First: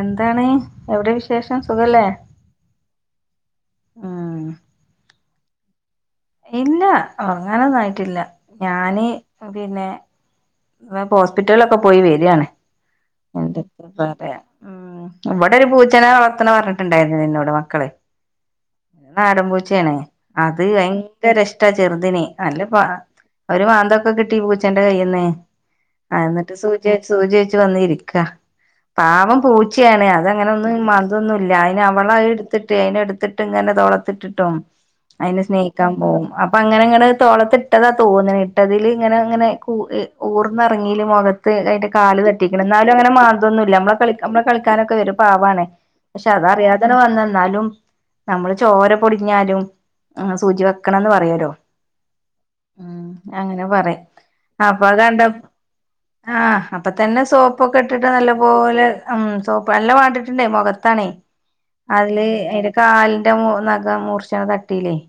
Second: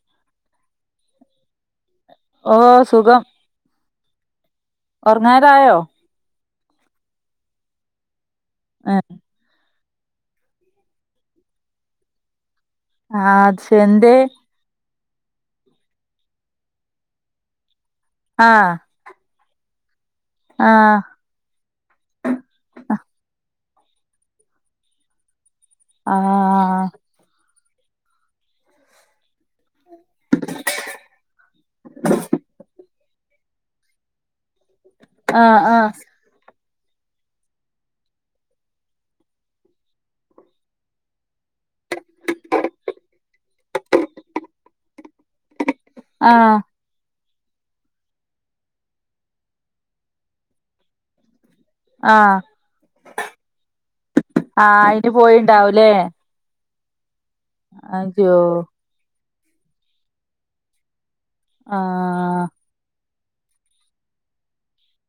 എന്താണ് എവ്ടെ വിശേഷം സുഖല്ലേ ഓഹ് സുഖം ആഹ്. ഓറങ്ങാറായോ? ഇല്ല ഉറങ്ങാനൊന്നായിട്ടില്ല ഏ, ഞാന് പിന്നെ ഹോസ്പിറ്റലിലൊക്കെ പോയി വരാണ്. ആഹ് അതുശെരി എന്തേ? ഉം ഇവിടെ ഒരു പൂച്ചനേ വളർത്തണ പറഞ്ഞിട്ടുണ്ടായിരുല്ലേ ഇനോട് മക്കള് ആഹ്. നാടൻ പൂച്ചയണേ അത് അയി രഷ്ട ചെറുതിന് അല്ല ഒരു മാന്തൊക്കെ കിട്ടി പൂച്ചന്റെ കൈയ്യിന്ന്. ആ എന്നിട്ട് സൂചിച്ച് സൂചിച്ചു വന്നിരിക്ക പാവം പൂ ഉച്ചയാണ് അത അങ്ങനെന്നും മതൊന്നുമല്ല അതിന് അവള എടുത്തിട്ട് അതിനെ എടുത്തിട്ട് ഇങ്ങനെ തോളത്തിട്ടിട്ടും ആ അയിനെ ആ സ്നേഹിക്കാൻ പോവും അപ് അപ്പൊ അങ്ങനെ ഇങ്ങനെ തോളത്തി ഇട്ടതാ തോന്നണു ഇട്ടതിൽ ഇങ്ങനെ ഇങ്ങനെകൂ ഊർന്ന ഇറങ്ങിയിൽ മുഖത്ത് അതി്ന്റെ കാല് തട്ടിക്കണം എന്നാലും അങ്ങനെ മാന്തോന്നും ഇല്ല നമ്മള കളി നമ്മള കളിക്കാനൊക്കെ വരും. പാവാണ് ആ പക്ഷേ അതറിയാതെ അങ്ങനെ വന്നന്നാലും നമ്മള് ചോര പൊടിഞ്ഞാലും സൂചി വെക്കണംന്ന് പറയല്ലോ ഉം അങ്ങനെ പറയും. ആഹ് അപ്പൊ അത് അയിന് കണ്ടപ്പോ പോയിണ്ടാവൂല്ലേ? ആഹ് അപ്പൊ തന്നെ സോപ്പൊക്കെ ഇട്ടിട്ട് അയ്യോ നല്ലപോലെ ഉം സോപ്പ നല്ല വാണ്ടിട്ടുണ്ടേ മുഖത്താണേ- ആഹ്. അതില് അതിന്റെ കാലിന്റെ മു നഖ മൂർച്ചാണ് തട്ടിലേയ്യ്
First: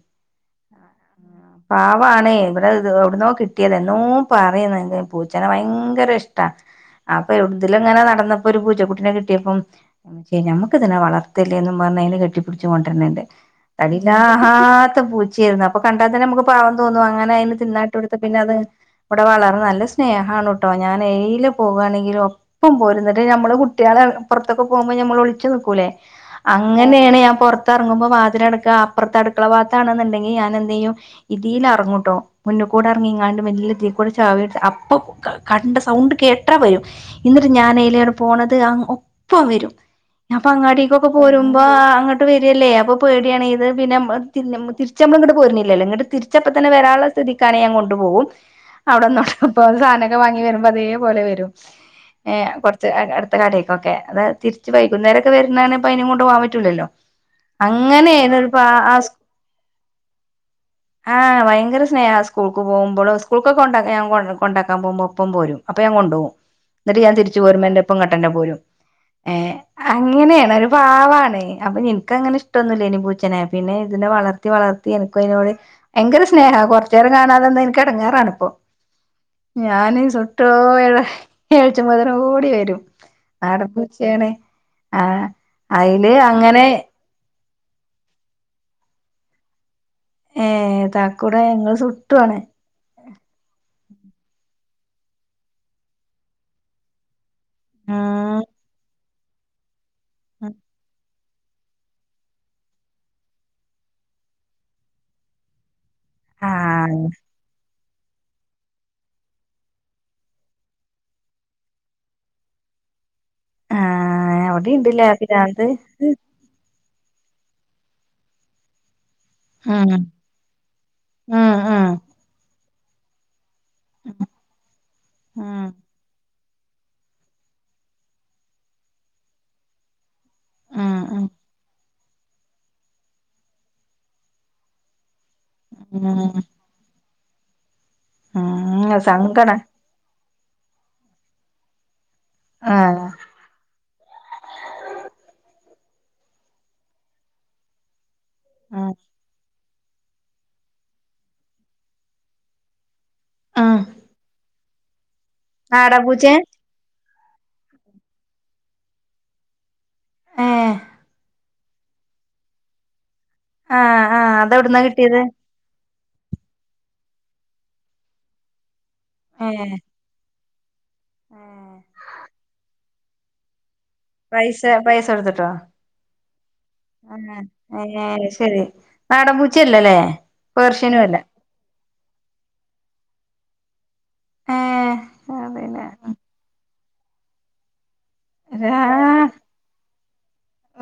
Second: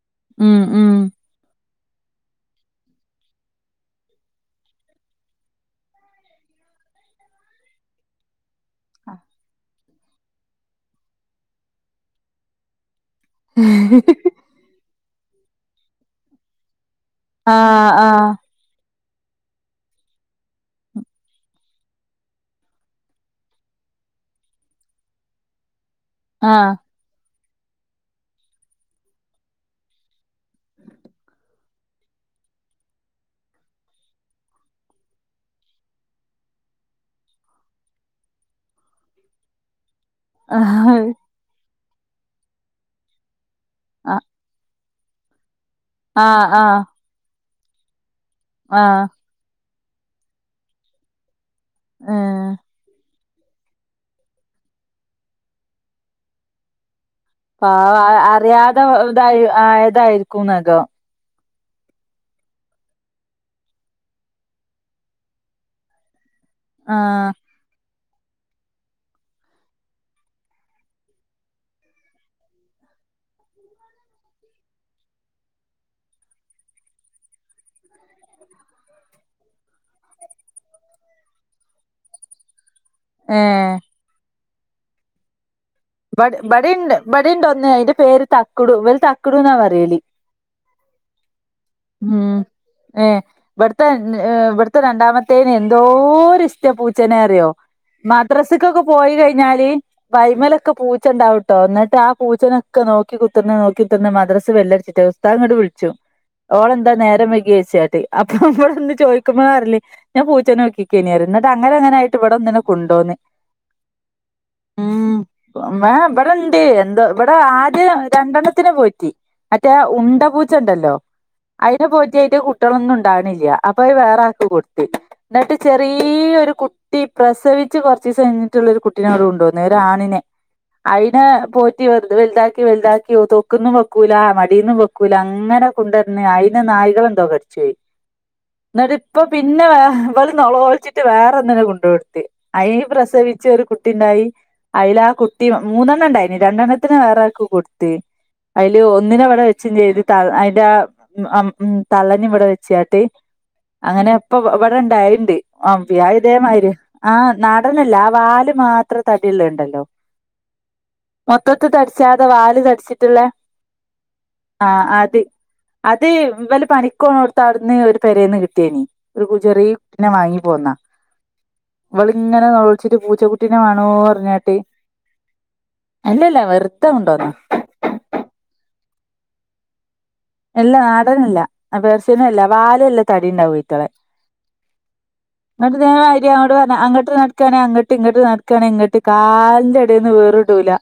ഉം ഉം. പവാണേ ഇവിടെ ത് എവിടന്നോ കിട്ടിയത് എന്നൂ പറയുന്ന പൂച്ചേനെ ഭയങ്കര ഇഷ്ടാ. അപ്പ എവിടുതിലുംങ്ങന നടന്ന് ഇപ്പൊ ഒരു പൂച്ച കുട്ടിനെ കിട്ടിയപ്പം നഞമ്മുക്ക ഇതിനെ വളർത്തത്തില്ലേ എന്ന പറഞ്ഞഞ് അതിനെ കെട്ടിപ്പടിച്ച് കൊണ്ടുവരണ്ട്. തടിലാത്ത പൂച്ചയായിരുന്നു അപ്പൊ കണ്ടാൽ തന്നെ നമുക്ക് പാവം തോന്നും അങ്ങനെ ആ അതിന് തിന്നാട്ട് ആ കൊടുത്ത് പിന്നെ അത് ഇവിടെ വളർന്നു നല്ല സ്നേഹണു ട്ടോ ഞാൻ എയില് പോവാനാകിലും ഇപ്പം പോരുന്നട്ട് നമ്മള് കുട്ടികളെ പുറത്തൊക്കെ പോകുമ്പോൾ നമ്മള് ഒളിച്ച് നിക്കുലെ ആ അങ്ങനെയാണ് ഞാൻ പുറത്ത്റങ്ങുമ്പോൾ വാതിൽ അടുക്കുക അപ്പുറത്ത് അടുക്കള ഭാഗത്താണെന്നുണ്ടെങ്കി ഞാൻ എന്തെയും- ഇതിൽ ഇറങ്ങൂട്ടോ- മുന്നി കൂടെ ഇറങ്ങി ഇങ്ങാണ്ട് വലിയത്തി കൂടെ ചവി അപ്പൊ കണ്ട സൗണ്ട് കേട്ടാ വരും. എന്നിട്ട് ഞൻലോടെ പോണത് അഹ് ഒപ്പം വരും. അപ്പ ആ അങ്ങാടിക് പോരുമ്പോ അങ്ങോട്ട് വരുല്ലേ അപ്പൊ പേടിയാണെ ഇത് പിന്നെ മ്മ തിരി തിരിച്നമ്മൾ ഇങ്ങട്ട് പോരുന്നില്ലല്ലോ ഇട്ട് ആ തിരിച്ചപ്പപ്പോ ആ തന്നെ വരാനുള്ള സ്ഥിതിക്കാണേൻ കൊണ്ടു പോകും ആ അവിടന്നാണ്ട് ഇപ്പൊ സാധനവെക്കെ വാങ്ങി വെരുമ്പോ അതേപോലെ വെരും. ഏഹ് ഉം കൊറെച്ച് അ അടു എടെക്കൊക്കെ അത് തിരിച്ച് വൈകുന്നേരെക്കെ വെരുന്നെനിപ്പം അയിനേ കൊണ്ട് പോവാൻ പറ്റൂലല്ലോ. പാവ അങ്ങനെയായിരുന്നു ഒരു പാ അറിയാതെ ഇതായി ആയതായിരിക്കും നഖം. ആഹ് ഭയങ്കര സ്നേഹാ. സ്കൂളിക്ക് പോമ്പളോ. സ്കൂളെക്കെ കൊണ്ടാക്കാൻ ഞാൻ കൊണ്ടാക്കാൻ പോമ്പോ ഒപ്പം പോരും. അപ്പൊ ഞാൻ കൊണ്ടു പോം. ആ എന്നിട്ട് ഞാൻ തിരിച്ചു പോരുമ്പം എന്റൊപ്പം ങ്ങട്ടന്നെ പോരും ഏഹ്. അങ്ങനെയാണ് ഒരു പാവാണ്. അപ്പൊ എനക്കങ്ങനെ ഇഷ്ടൊന്നുമില്ല ഇനി പൂച്ചനെ. പിന്നെ ഇതിനെ വളർത്തി വളർത്തി എനി ക്കൊഞ്ഞൊള്. ഭയങ്കര സ്നേഹാ. കൊറെച്ച് നേരം കാണാതെ നിന്നാ എനക്ക് എടങ്ങേറാണ് ഇപ്പോ. ഞാന് സുട്ടോ ഏഴ ഏഴച്ചന്നേരം ഓടി വെരും. ഏ നാടാൻ പൂച്ചയാണ്ആഹ് ഇബട് ഇബടിണ്ട് ഇബെടിണ്ടൊന്ന്. അയിന്റെ പേര് തക്കുടു. ഇവൾ തക്കുടുന്നാ പറയല്. ഏഹ് തക്കുടെ നിങ്ങെള് സുട്ടുവാണ്. ഏഹ് ഇവെട്ത്തെ ഇവെട്ത്തെ രണ്ടാമത്തേന് എന്തോര് ഇസ്‌റ്റാ പൂച്ചേനേ അറിയോ. ഉം മദ്രസ്ക്കൊക്കെ പോയി കഴിഞ്ഞാല് വയ്മലൊ പൂച്ചണ്ടാവുട്ടോ. ഇന്നട്ട് ആ പൂച്ചനെക്കെ നോക്കി കുതർന്ന് നോക്കി കുതർന്ന്, മദ്രസ് ബെല്ലട്ച്ചിട്ടേ ഉസ്താതിങ്ങോട്ട് വിളി ച്ചു. ഓളെന്താ ആഹ് നേരം വൈകിയേയ്ച്ചാട്ട്. അപ്പൊ നമ്മെളൊന്ന് ചോയിക്കുമ്പളാപറ്യല്, ഞാൻ പൂച്ചനേ നോക്കി നിക്കേനി പറയും. എന്നിട്ട് അങ്ങനെ അങ്ങനായിട്ട് ഇവെടെ ഒന്നിനെ കുണ്ടോന്ന്. ആഹ് അവ്ടീണ്ട് ലേ ആ പിരാ ഇമ്മേ ഇവെടെണ്ട്. എന്തോ ഇവടെ ആദ്യം രണ്ടെണ്ണത്തിനേ പോറ്റി. മറ്റേ ഉം ഉണ്ട പൂച്ച ണ്ടല്ലോ. ഉം ഉം അയ്നെ പോറ്റി അയിന്റെ കുട്ടിയേളൊന്നും ഉണ്ടാവ്ണില്ല. അപ്പ അത് വേറാക്ക് കൊട്ത്ത്. ന്നട്ട് ഉം ചെറി ഈയൊരു കുട്ടി പ്രസവിച്ച് കൊർച്ചീസം കഴിഞ്ഞിട്ടൊള്ളൊരു കുട്ടിനേ ങ്ങട് കൊണ്ടോന്ന്. ഒരാണിനെ. ഉം അയിനെ ഉം പോറ്റി വെർ വെലുതാക്കി, വെലുതാക്കി തൊക്ക്ന്നും വെക്കൂല, മടീന്നും വെ ക്കൂല അങ്ങനെ കുണ്ടുട്ന്ന് ഉം ഉം അയിനേ നായ്കളെന്തോ കട്ച്ചോയി. ഇന്നട്ട് ഇപ്പ സങ്കടം പിന്നെ ഇവെള് നൊളോൾച്ചിട്ട് വേറൊന്നിനെ കുണ്ടയൊട്ത്ത്. അയിനെങ്കി ആഹ് പ്രസവിച്ച് ഒരു കുട്ടിണ്ടായി. അയിലാ, കുട്ടി മൂന്നെണ്ണം ഉണ്ടായിന്. രണ്ടെണ്ണത്തിനെ വേറാക്ക് കൊട്ത്ത്, അയ്ല് ആഹ് ഒന്നിനെ ഇവെടെ വെ ച്ചും ചെയ്ത്, തൾ അയിന്റാ അമ് ഉം തള്ളേനെ ഇവെടെ വെച്ചാട്ട് ആഹ് അങ്ങനെ ഇപ്പം വ വെടെ ഇണ്ടായേണ്ട്. അം വ്യായ് നാടൻപൂച്ചെ ഇതേമായിര്യാ. ആഹ് നാടനല്ല. ആ വാല് മാത്രം തടിള്ളെത്ണ്ടല്ലോ. ഏഹ് മൊത്തത്ത് തടിച്ചാതെ, വാല് തടിച്ചിട്ട്ള്ളെ ആഹ് ആഹ് അതെവിടുന്നാ ആഹ് അത്. കിട്ടിയത് അത് ഇവെല് പണിക്ക് പോണോട്ത്ത് അവ്ട്ന്ന് ഒരു പെരേന്ന് കിട്ട്യേനി. ഒരു കു ചെറീ ഏഹ് നെ വാങ്ങി പോന്നാ. ഏഹ് ഇവള്ങ്ങനെ നൊളോൾച്ചിട്ട് പൂച്ചക്കുട്ടിനെ മാണോ, പൈസെ, പൈസ കൊടുത്തിട്ടോ? അല്ലല്ല. വെർധെ കൊണ്ടൊന്നാ ആഹ് ഏഹ് ശെരി. നാടൻ പൂച്ച്യല്ല ലേ. അല്ല നാടനല്ല. പേർഷനും അല്ല. വാല ല്ല തടി ണ്ടാവും അയ്റ്റെളെ. ഏഹ് ഇങ്ങട്ട് അതന്നെ ഇതേ മായ്ര്യാ അന്നോട് പർഞ അങ്ങട്ട് നട്ക്കാണേ അങ്ങട്ട്. ഇങ്ങട്ട് നട് ക്കാണേ ഇങ്ങട്ട് കാല്ന്റെ എടേന്ന് വേറിടൂലാ.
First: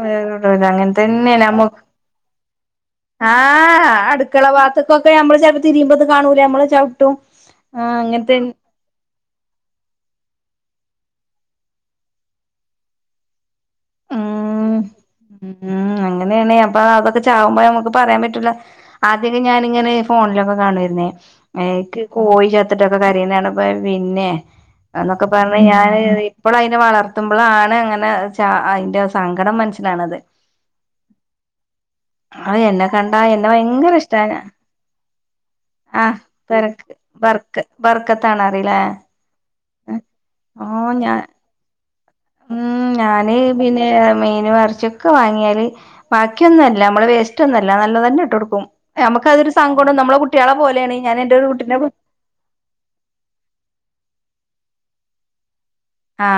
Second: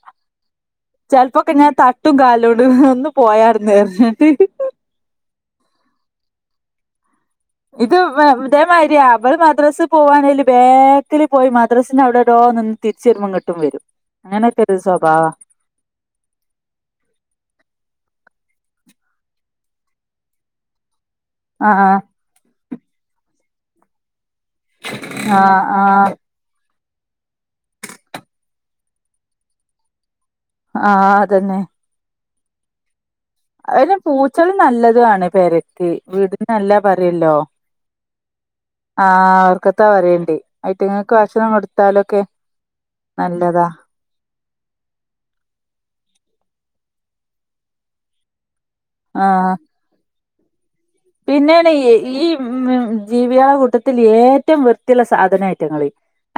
അങ്ങനെ തന്നെ ചെൽപ്പൊക്കെ നമ്മ ഞാൻ തട്ടും കാല്ലോണ്ട്. ഒന്ന് പോയാട്ന്ന് ന്ന് പറഞ്ഞാട്ട്. ക്കളവാത്ത് ക്കൊക്കെ ഞമ്മെള് ചെലപ്പം തിരിയുമ്പോ ഇത് കാണൂല ഞമ്മെള് ചവ്ട്ടും. ഇത് വെ ഇതേമായ്രിയാ. ഇവെള് മദ്രസ് പോവാണേല് ബാക്കില് പോയി മദ്രസ്ൻ്റെ അവ്ടേടോ നിന്ന് തിരിച്ചു വെരുമ്പം ഇങ്ങട്ടും വെരും. അങ്ങനെക്കൊരു ഉം സ്വഭാവാ. ഉം അങ്ങനേണേ. അപ്പ അതൊക്കെ ചാവുമ്പം നമ്മെക്ക് പറയാൻ പറ്റൂല്ല. ആദ്യൊക്കെ ഞാനിങ്ങനെ ഫോണിലൊക്കെ കാണുവാരുന്നേ. ആഹ് എനിക്ക് കോഴി ചത്തിട്ടൊക്കെ കരയുന്ന കാണുമ്പ പിന്നെ എന്നൊക്കെ പറഞ്ഞ് ആഹ് ഞാന് ആഹ് നി ഇപ്പള് അയിനെ വളർത്തുമ്പളാണ് അങ്ങനെ ച അയിന്റെ സങ്കടം മനസ്സിലാണത്. ആഹ് അതന്നെ. അത് എന്നെ കണ്ടാ എ അയ്ന് പൂച്ചള് നല്ലതു ആണ് പെര് ക്ക്. ആഹ് വീട്ന് നല്ലാ ബർക്ക് പറയല്ലോ ബർക്ക് ബർക്കത്താണ് അറിയില്ലേ ആഹ് അവർക്കൊ ക്കെ പറയെണ്ട് ഓ ഐറ്റങ്ങക്ക് ഞാൻ ഭക്ഷണം കൊടുത്താലൊക്കെ ഉം ഞാന് നല്ലതാ പിന്നെ മീനു എറച്ചി ക്കെ വാങ്ങ്യാല് ബാക്കിയൊന്നു അല്ല. നമ്മള് വേസ്റ്റ് ഒന്നു അല്ല. നല്ല തന്നെ ഇട്ട് കൊടുക്കും. നമുക്കത് ആഹ് സൻ ണ്ട് നമ്മളെ കുട്ട്യേളെ പോലെ ആണ്. ഞാൻ എന്റെ കുട്ടി പിന്നേണ് ഈ [unintelligible] ഈ ഉം ജീവ്യേളെ കൂട്ടത്തിൽ ഏറ്റം വൃത്തി ഇള്ള സാധന അയ്റ്റങ്ങള്.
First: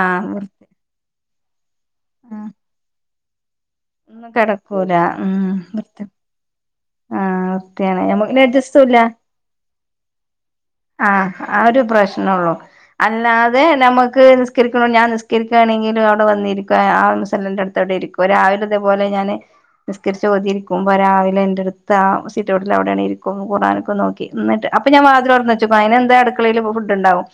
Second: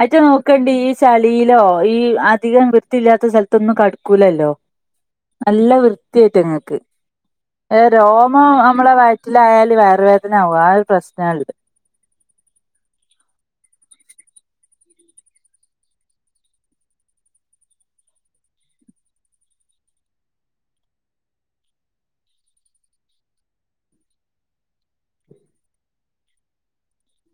അയിറ്റ വൃത്തി നോക്കണ്ടി. ച്ചളിലോ ഈ അധികം വൃത്തിയില്ലാത്ത സ്ഥലത്തൊന്നും കട ഒന്നും കൂലല്ലൊ. കിടക്കൂല ഉം നല്ല വൃത്തി വൃത്ത്യ അയ്റ്റങ്ങക്ക്. ആഹ് ഏ വൃത്തിയാണ് നമ്മക്ക് രോമം അഡ്ജസ്റ്റും നമ്മളെ ഇല്ല വയറ്റിലായാല് വയറുവേദന ആകും. ആ ഒരു പ്രശ്നാ ആഹ് ഇള്ളെ ആ ഒരു പ്രശ് നൊള്ളു. അല്ലാതെ ഞമക്ക് നിസ്കരിക്ക്ണൊ [unintelligible] ഞാൻ നിസ്കരിക്കാണെങ്കിലും അവിടെ വന്നിരിക്കു. ആ മുസല്ലന്റെ അടുത്ത് അടെ ഇരിക്കും. ഇപ രാവിലെതേപോലെ ഞാന്. നിസ്കരിച്ച് ഓതി ഇരിക്കുമ്പ രാവിലെ ഇന്റെ അടുത്ത് ആ സീറ്റൗട്ടിൽ അവിടെ ഇരിക്കും. ഖുർആനൊക്കെ നോക്കി ഇന്നട്ട് അപ്പ ഞാൻ വാതില് തൊറന്നച്ച്. അയ്ന് എന്താ അടുകളേല് ഫുഡ് ഇണ്ടാകും.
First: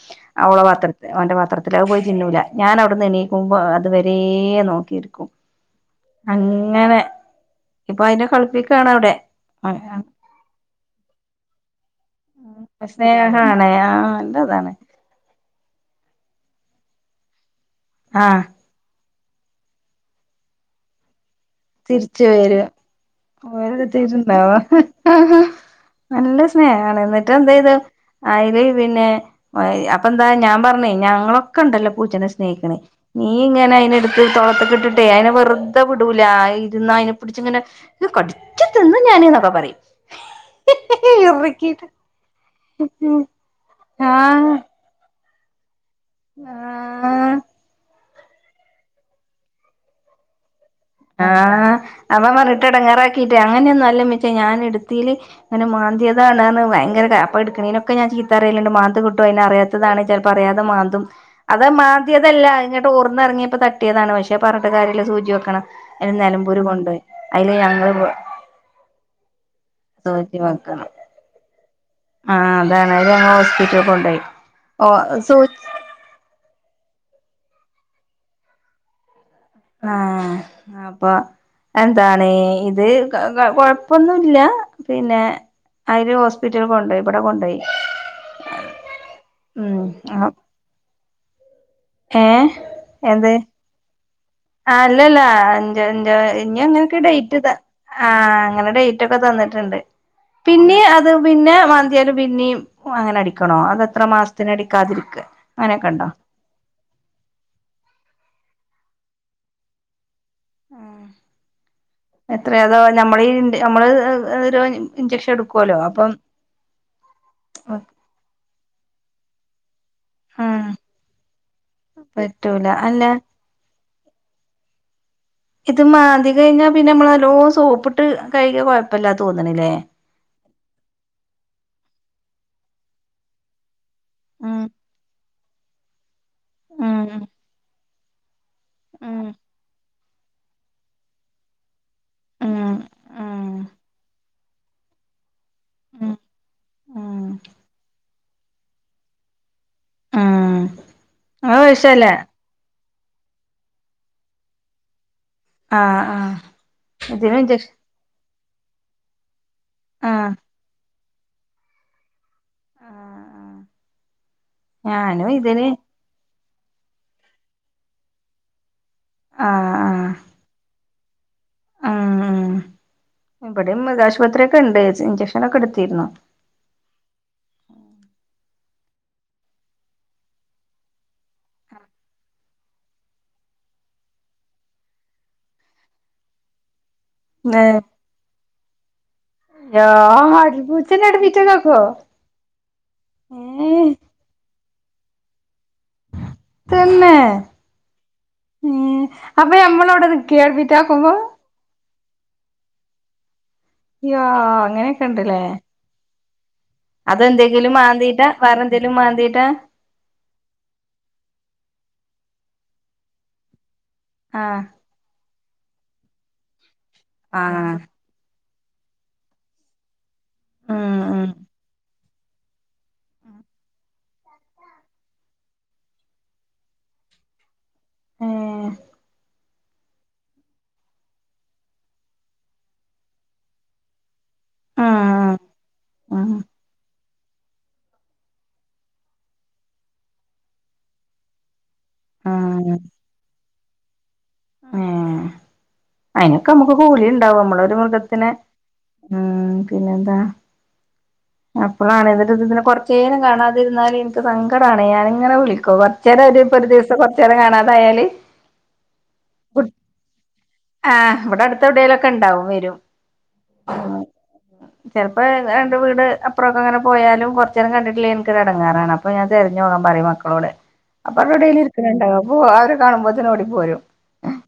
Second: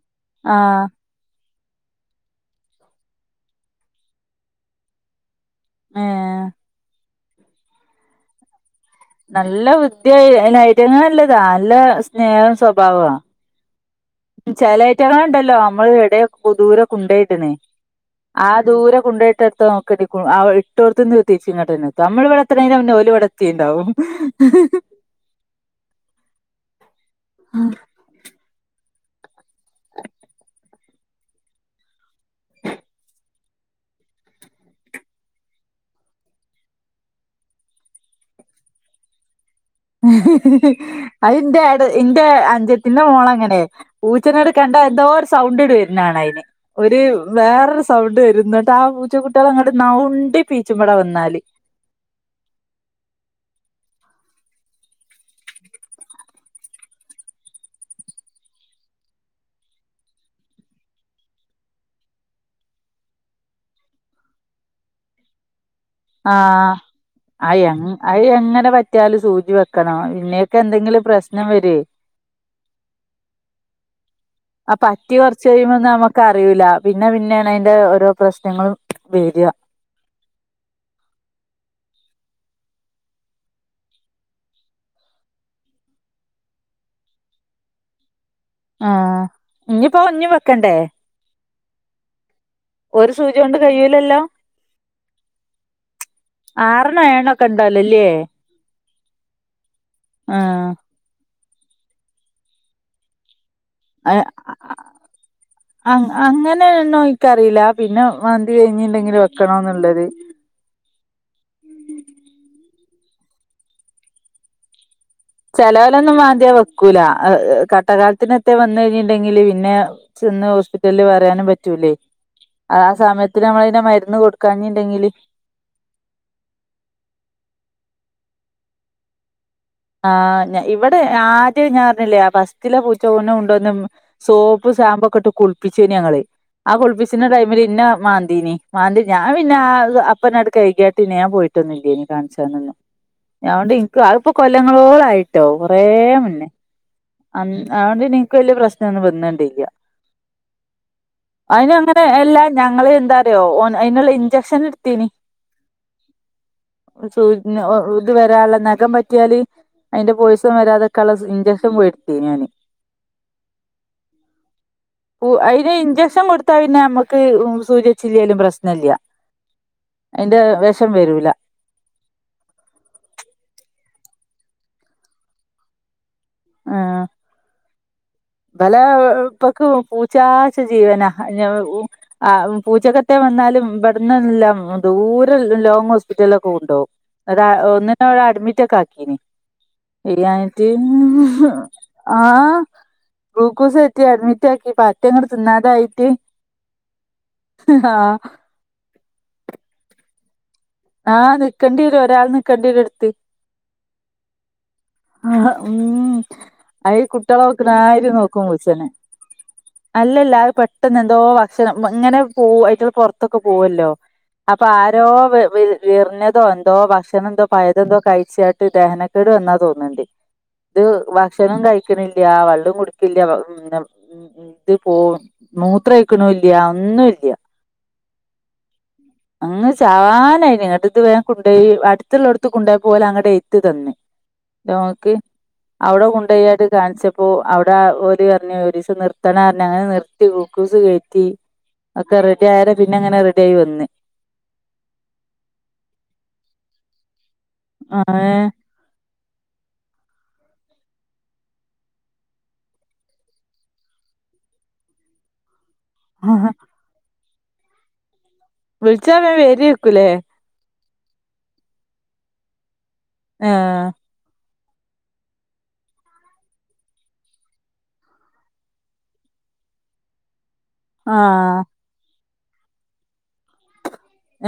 ഓളെ ആഹ് പാത്ര ഓന്റെ പാത്രത്തില്. അഹ് പോയി തിന്നൂല്ല. ഞാൻ ഔട്ന്ന് എണീക്കുമ്പം അത് വരേ നോക്കിയിരിക്കും. ഏഹ് അങ്ങനെ. ഇപ്പൊ അയ്നെ കളിപ്പിക്കാണ് ഔടെ. നല്ല ഭുദ്യയ്. അയ്ന് അയ്റ്റങ്ങള് നല്ലതാ നല്ല സ്നേഹം സ്വഭാവ്വ. ആണ് ആ. നല്ലതാണ് ചെലെയ്റ്റങ്ങളെ ഇണ്ടല്ലൊ നമ്മള് എ ടെ ദൂര കൊണ്ടോയിട്ണ് ആഹ് ആ ദൂരെ കൊണ്ടോയിട്ടടുത്ത് നോക്കെ ഇട്ടോട്ത്ത്ന്ന്. തിരിച്ചു ഇങ്ങട്ടെന്നെ എത്തും. തിരിച്ചു നമ്മള് വരും ഇവടത്ത്ണേന്റ മുന്ന്യ ഓല് ഇവടത്തീണ്ടാവും. ഓരെടുത്തിട്ടുണ്ടാവ നല്ല സ്നേഹാണ്. ഇന്നട്ട് എന്തെയ്ത്. അയ്ല് പിന്നെ അപ്പൊ ഇന്താ ഞാൻ പറഞ്ഞ് ഞങ്ങളൊക്കെ ഇണ്ടല്ലൊ പൂച്ചനെ സ്നേഹിക്ക്ണ്. നീ ഇങ്ങനെ അയിനെ ഇടുത്ത് തോ ളത്ത്ക്ക് ഇട്ട്ട്ടെ അയിനെ വെറ്തെ വിടൂല. ഇരുന്ന അയ്നെ പിടിച്ച് ഇങ്ങനെ ഇ [unintelligible] കടിച്ച് തിന്നും ഞാൻ ന്നൊക്കെ പറയും. [inaudible] അത് ഇന്റെ അ ഇറുക്കിട്ട് ഇന്റെ അഞ്ചത്തിന്റെ മോള് അങ്ങനെ. പൂച്ചനെ ആഹ് ക്കണ്ടാ എന്തോ സൗണ്ടണ്ട് വര്ന്നാണ അയ്ന്. ഒരു ആഹ് വേറൊരു സൗണ്ട് വരും. ഇന്നട്ട് ആ. കൊച്ചു കുട്ട്യേളെ ഇങ്ങട്ട് നൗണ്ടി പീച്ചും ഇവെടെ വന്ന് ആഹ് അമ്മമാറിട്ട എടങ്ങാറാക്കിട്ടെ അങ്ങനെയൊന്നും അല്ലമ്യച്ചെ ഞാന് ഇടുത്തീല്. ഇങ്ങനെ മാന്ത്യതാണ് അറ്ണ് ഭയര അപ്പ ഇട്ക്ണേനൊക്കെ ഞാൻ ചീത്ത അറിയില്ണ്ട്. മാന്ത് കിട്ടും അയ്നറിയാ താണ്. ചെൽപ്പം അറിയാതെ മാന്തും. അത് മാന്ത്യേതല്ല ഇങ്ങട്ട് ഓർന്ന് എറങ്യേപ്പം തട്ടിയതാണ്. പക്ഷെ പറ്ഞ്ഞിട്ട് കാര്യല്ല സൂചി വെക്കണം. അതിന് നിലമ്പൂര് ആഹ് കൊണ്ടോയി അതില് അഹ് ഞങ്ങള് അഹ് എങ്ങനെ പറ്റ്യാലും സൂചി വെക്കണം. പിന്നെ ഒക്കെ എന്തെങ്കിലും പ്രശ്നം വര്വോ. ആ അതാണ്. അവരെ ഞങ്ങൾ ഹോസ്പിറ്റല് കൊണ്ടോയി ആ ഓ പറ്റി കൊറ്ച്ച് സൂ കഴിയുമ്പം നമ്മക്ക് അറിയൂല. പിന്നെ പിന്നെേണ് അയ്ന്റെ ഓരോ പ്രശ്നങ്ങളും വര ആഹ് അപ്പൊ. എന്താണ് ഇത് കൊഴപ്പൊന്നു ഇല്ല പിന്നെ അയ്ല് ഹോസ്പിറ്റല് കൊണ്ടോയി. ഇ ബെടെ കൊണ്ടോയി. ആ ഉം ഇഞ്ഞ്പ്പോ ഇഞ്ഞും വെക്കെണ്ടേ. ഏഹ്. ഒരു സൂച്യാേണ്ട് കഴൂലല്ലൊ. ആ അല്ലല്ല. അഞ്ച് അഞ്ചോ ഇഞ്ഞ് അങ്ങനക്കെ ആറെണ്ണോ ഏഴെണ്ണോ ഡേയ്റ്റ് ഒക്കെ ഇതാ ഇണ്ടാവല്ലോല്ലേ ആഹ് അങ്ങനെ ഡേറ്റ് ഒക്കെ തന്നിട്ടെണ്ട് ആഹ് പിന്നെ അ ത് പിന്നെ മാന്തിയാലും പിന്നീം അങ്ങനെ അടിക്കണോ അത അഹ് ഇത്രമാസത്തിനടിക്കാതിരിക്ക് അങ്ങനെയൊക്കെ ഇണ്ടോ പിന്നേ എന്നോ എനിക്കറിയില്ല പിന്നെ മാന്തി കഴിഞ്ഞിണ്ടെങ്കില് വെക്കണോന്നിള്ളത് എത്രയോ അതോ നമ്മളീ നമ്മള് [unintelligible] ഒര് ഇൻഞ്ചക്ഷ ചെലവലൊന്നും മാന്തിയ വെക്കൂല അഹ് കട്ടകാലത്തിനൊത്തെ വന്ന് കഴിഞ്ഞിണ്ടെങ്കില് പിന്നെ ച്ചിന്ന് ഉം ഹോസ്പിറ്റൽല് പറയാനും പറ്റൂലേ പറ്റൂല അതാ അല്ല സമയ ഇത്തിരി അമ്മളയിന്റെ മരുന്ന് കൊടുക്കാഞ്ഞിണ്ടെങ്കില് ഇത് മാന്തി കഴിഞ്ഞാ പിന്നെ മ്മള് നല്ലോം സോപ്പിട്ട് കഴികിയ കൊഴപ്പില്ലാ തോന്ന്ണില്ലേ ആഹ് ഞ ഇവിടെ ആദ്യം ഞാൻ പറഞ്ഞില്ലേ ഫസ്റ്റിലെ പൂച്ച ഒന്നും ഉണ്ടോന്നും ഉം സോപ്പ് സാമ്പു ഒക്കെ ഇട്ട് കുളിപ്പിച്ചീനു ഞങ്ങള് ആ ഉം കുളിപ്പിച്ചിന ടൈമില് ഇന്ന മാന്തീനി മാന്തി ഉം ഞാൻ പിന്നാ അത് അപ്പനവിടെ കൈകിയാട്ട് പിന്നെ ഞാൻ പോയിട്ടൊന്നില്ലേനി ഉം കാണിച്ചാനൊന്നും ഉം ഞാണ്ട് എനിക്ക്‌ [unintelligible] കൊല്ലങ്ങളോളായിട്ടൊ കൊറേ ഉം മുന്നെ ഉം അന്ന് അതുകൊണ്ട് എനിക്ക് വലിയ പ്രശ്നൊന്നും വന്നോണ്ടില്ല ഉം അത് അയ്നങ്ങനെ വിഷല്ലേ എല്ലാ ഞങ്ങള് എന്താ അറിയോ ഓൻ അയ്നെള്ള ഇഞ്ചെക്ഷൻ എടുത്തീനി ആഹ് ആഹ് സൂ ഇതിന് ന് ഇഞ്ചക്ഷ ഇത് വരാള്ള നഖം പറ്റിയാല് അയ്ന്റെ ആഹ് പോയിസം വരാതെക്കാള സ് ഇൻഞ്ചക്ഷൻ പോയെടുത്തേനി ഞാന് ആഹ് ഉ ഞാനും ഇതിന് അയിന് ഇഞ്ചക്ഷൻ കൊടു ത്താ പിന്നെ നമ്മക്ക് സൂചി വെച്ചില്ലേലും പ്രശ്നില്ല ആഹ് അതിന്റെ വെഷം വരൂല്ല ഇവിടേം മൃഗാശുപത്രിയക്കെ എണ്ട് ഇജ് ഇഞ്ചെക്ഷനൊക്കെ എടുത്തിരുന്നു ആഹ് ഇബലാ ഉപ്പക്കും പൂച്ചാന്ന്ച്ച ജീവന [unintelligible] ആഹ് പൂച്ചക്കത്തെ വന്നാലും ഇബടുന്നെല്ലാം ദൂരെ ലോങ്ങ് ഹോസ്പിറ്റൽലൊക്കെ കൊണ്ടോകും അത ഏഹ് ഒന്നിനവിടെ അഡ്മിറ്റൊക്കെ ആക്കീന് യാ അടിപൂച്ചനെ [unintelligible] അഡ്മിറ്റാക്കാക്കോ ആഹ് ഗ്ലൂക്കൂസ് ഏഹ് കേറ്റി അഡ്മിറ്റാക്കി പറ്റങ്ങട് തിന്നാതായി തന്നേ ആഹ് ഉം അപ്പൊ നമ്മളവിടെ നിക്കെ അഡ്മിറ്റാക്കു ആഹ് നിക്കേണ്ടി വരും ഒരാള് നിക്കേണ്ടി വരും എടുത്ത് യോ അങ്ങനേക്കെണ്ട്ലേ ആഹ് ഉം അയി കുട്ടികളെ നോക്കണമാരി മാന്തീട്ടാ നോക്കും പൂച്ചേനെ വേറെന്തേലും മാന്തീട്ടാ അല്ലല്ല അത്‌ പെട്ടെന്ന് എന്തോ ഭക്ഷണം ഇങ്ങനെ പോ അയിറ്റുങ്ങള് പൊറത്തൊക്കെ പോവല്ലോ ആഹ് അപ്പൊ ആരോ വെ വെ എറിഞ്ഞതോ എന്തോ ഭക്ഷണം എന്തോ ആഹ് പഴയതെന്തോ കഴിച്ച ട്ട് ദഹനക്കേട് വന്നാ തോന്നെണ്ട് ഇത് ഉം ഉം ഭക്ഷണം കഴിക്കണില്ല വെള്ളം കുടിക്കില്ല ഇത് പോ മൂത്രം ഒഴിക്കണുല്ല ഒന്നും ഇല്ല ഏഹ് അങ്ങ് ചാവാനായി ഇങ്ങട്ട് ഇത് വേഗം കൊണ്ടോയി അടുത്തുള്ള അടത്ത് കൊണ്ട് പോയപോലെ അങ്ങട്ട് ഏത്ത് തന്ന് യെസ് [unintelligible] അവിടെ കൊണ്ടായ്യാട്ട് കാണിച്ച പ്പൊ അവിടെ ഓര് പറഞ്ഞ് ഒരു ദിവസം നിർത്തണ പറഞ്ഞ് അങ്ങനെ നിർത്തി ഗ്ലൂക്കൂസ് കേറ്റി ഒക്കെ റെഡി ആയാല പിന്നെ അങ്ങനെ റെഡി ആയി വന്ന് ഹേ അയിനൊക്കെ നമുക്ക് കൂലി ഇണ്ടാവും നമ്മള ഒരു മൃഗത്തിനെ ഏഹ് അഹ്‌ പിന്നെന്താ അപ്പളാണ് ഇന്നിട്ട് ത് ഇതിനെ കൊറച്ചേരം കാണാതിരുന്നാല് എനിക്ക് സങ്കടണ് ഞാനിഇങ്ങനെ വിളിക്കു പ ചിലവ രു ഇപ്പൊ ഒരു ദിവസം കുറച്ച നേരം കാണാതായാല് വിളിച്ചാ വേം വേരെക്കൂല്ലേ ആഹ് ഇവിടെ അടുവിടയിലൊക്കെ ഉണ്ടാവും വരും ആഹ് [unintelligible] ചെലപ്പൊ ഹേ രണ്ട് വീട് അപ്പറൊക്കെങ്ങനെ പോയാലും, കൊറച്ചേരം കണ്ടിട്ടില്ലെങ്ങിൽ ൻക്കൊരെടെങ്ങേറാണ്, അപ്പ ഞാ തെരഞ്ഞോകാൻ പറിം മക്ക ളോട് അപ്പ അവടൊവ്ടേലും ആഹ് ഇരിക്ക്‌ണ്ടാവും അപ്പോ, അവരെ കാണുമ്പോത്തിനോടി പോരും.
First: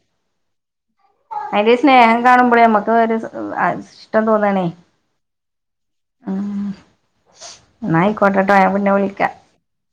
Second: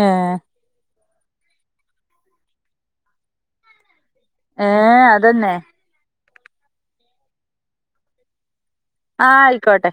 ഏഹ് അയിൽ ഒര് സ്നേഹം കാണുമ്പോഴേ, നമ്മക്കഹ് ഒരു ഇഷ്ടം തോന്നാണേ! ഏഹ് അതന്നെ ഉം.. ന്നാ അയ്ക്കോട്ടെട്ടോ, ഞാപിന്നെ വിളി ആഹ് അയ്ക്കോട്ടെ.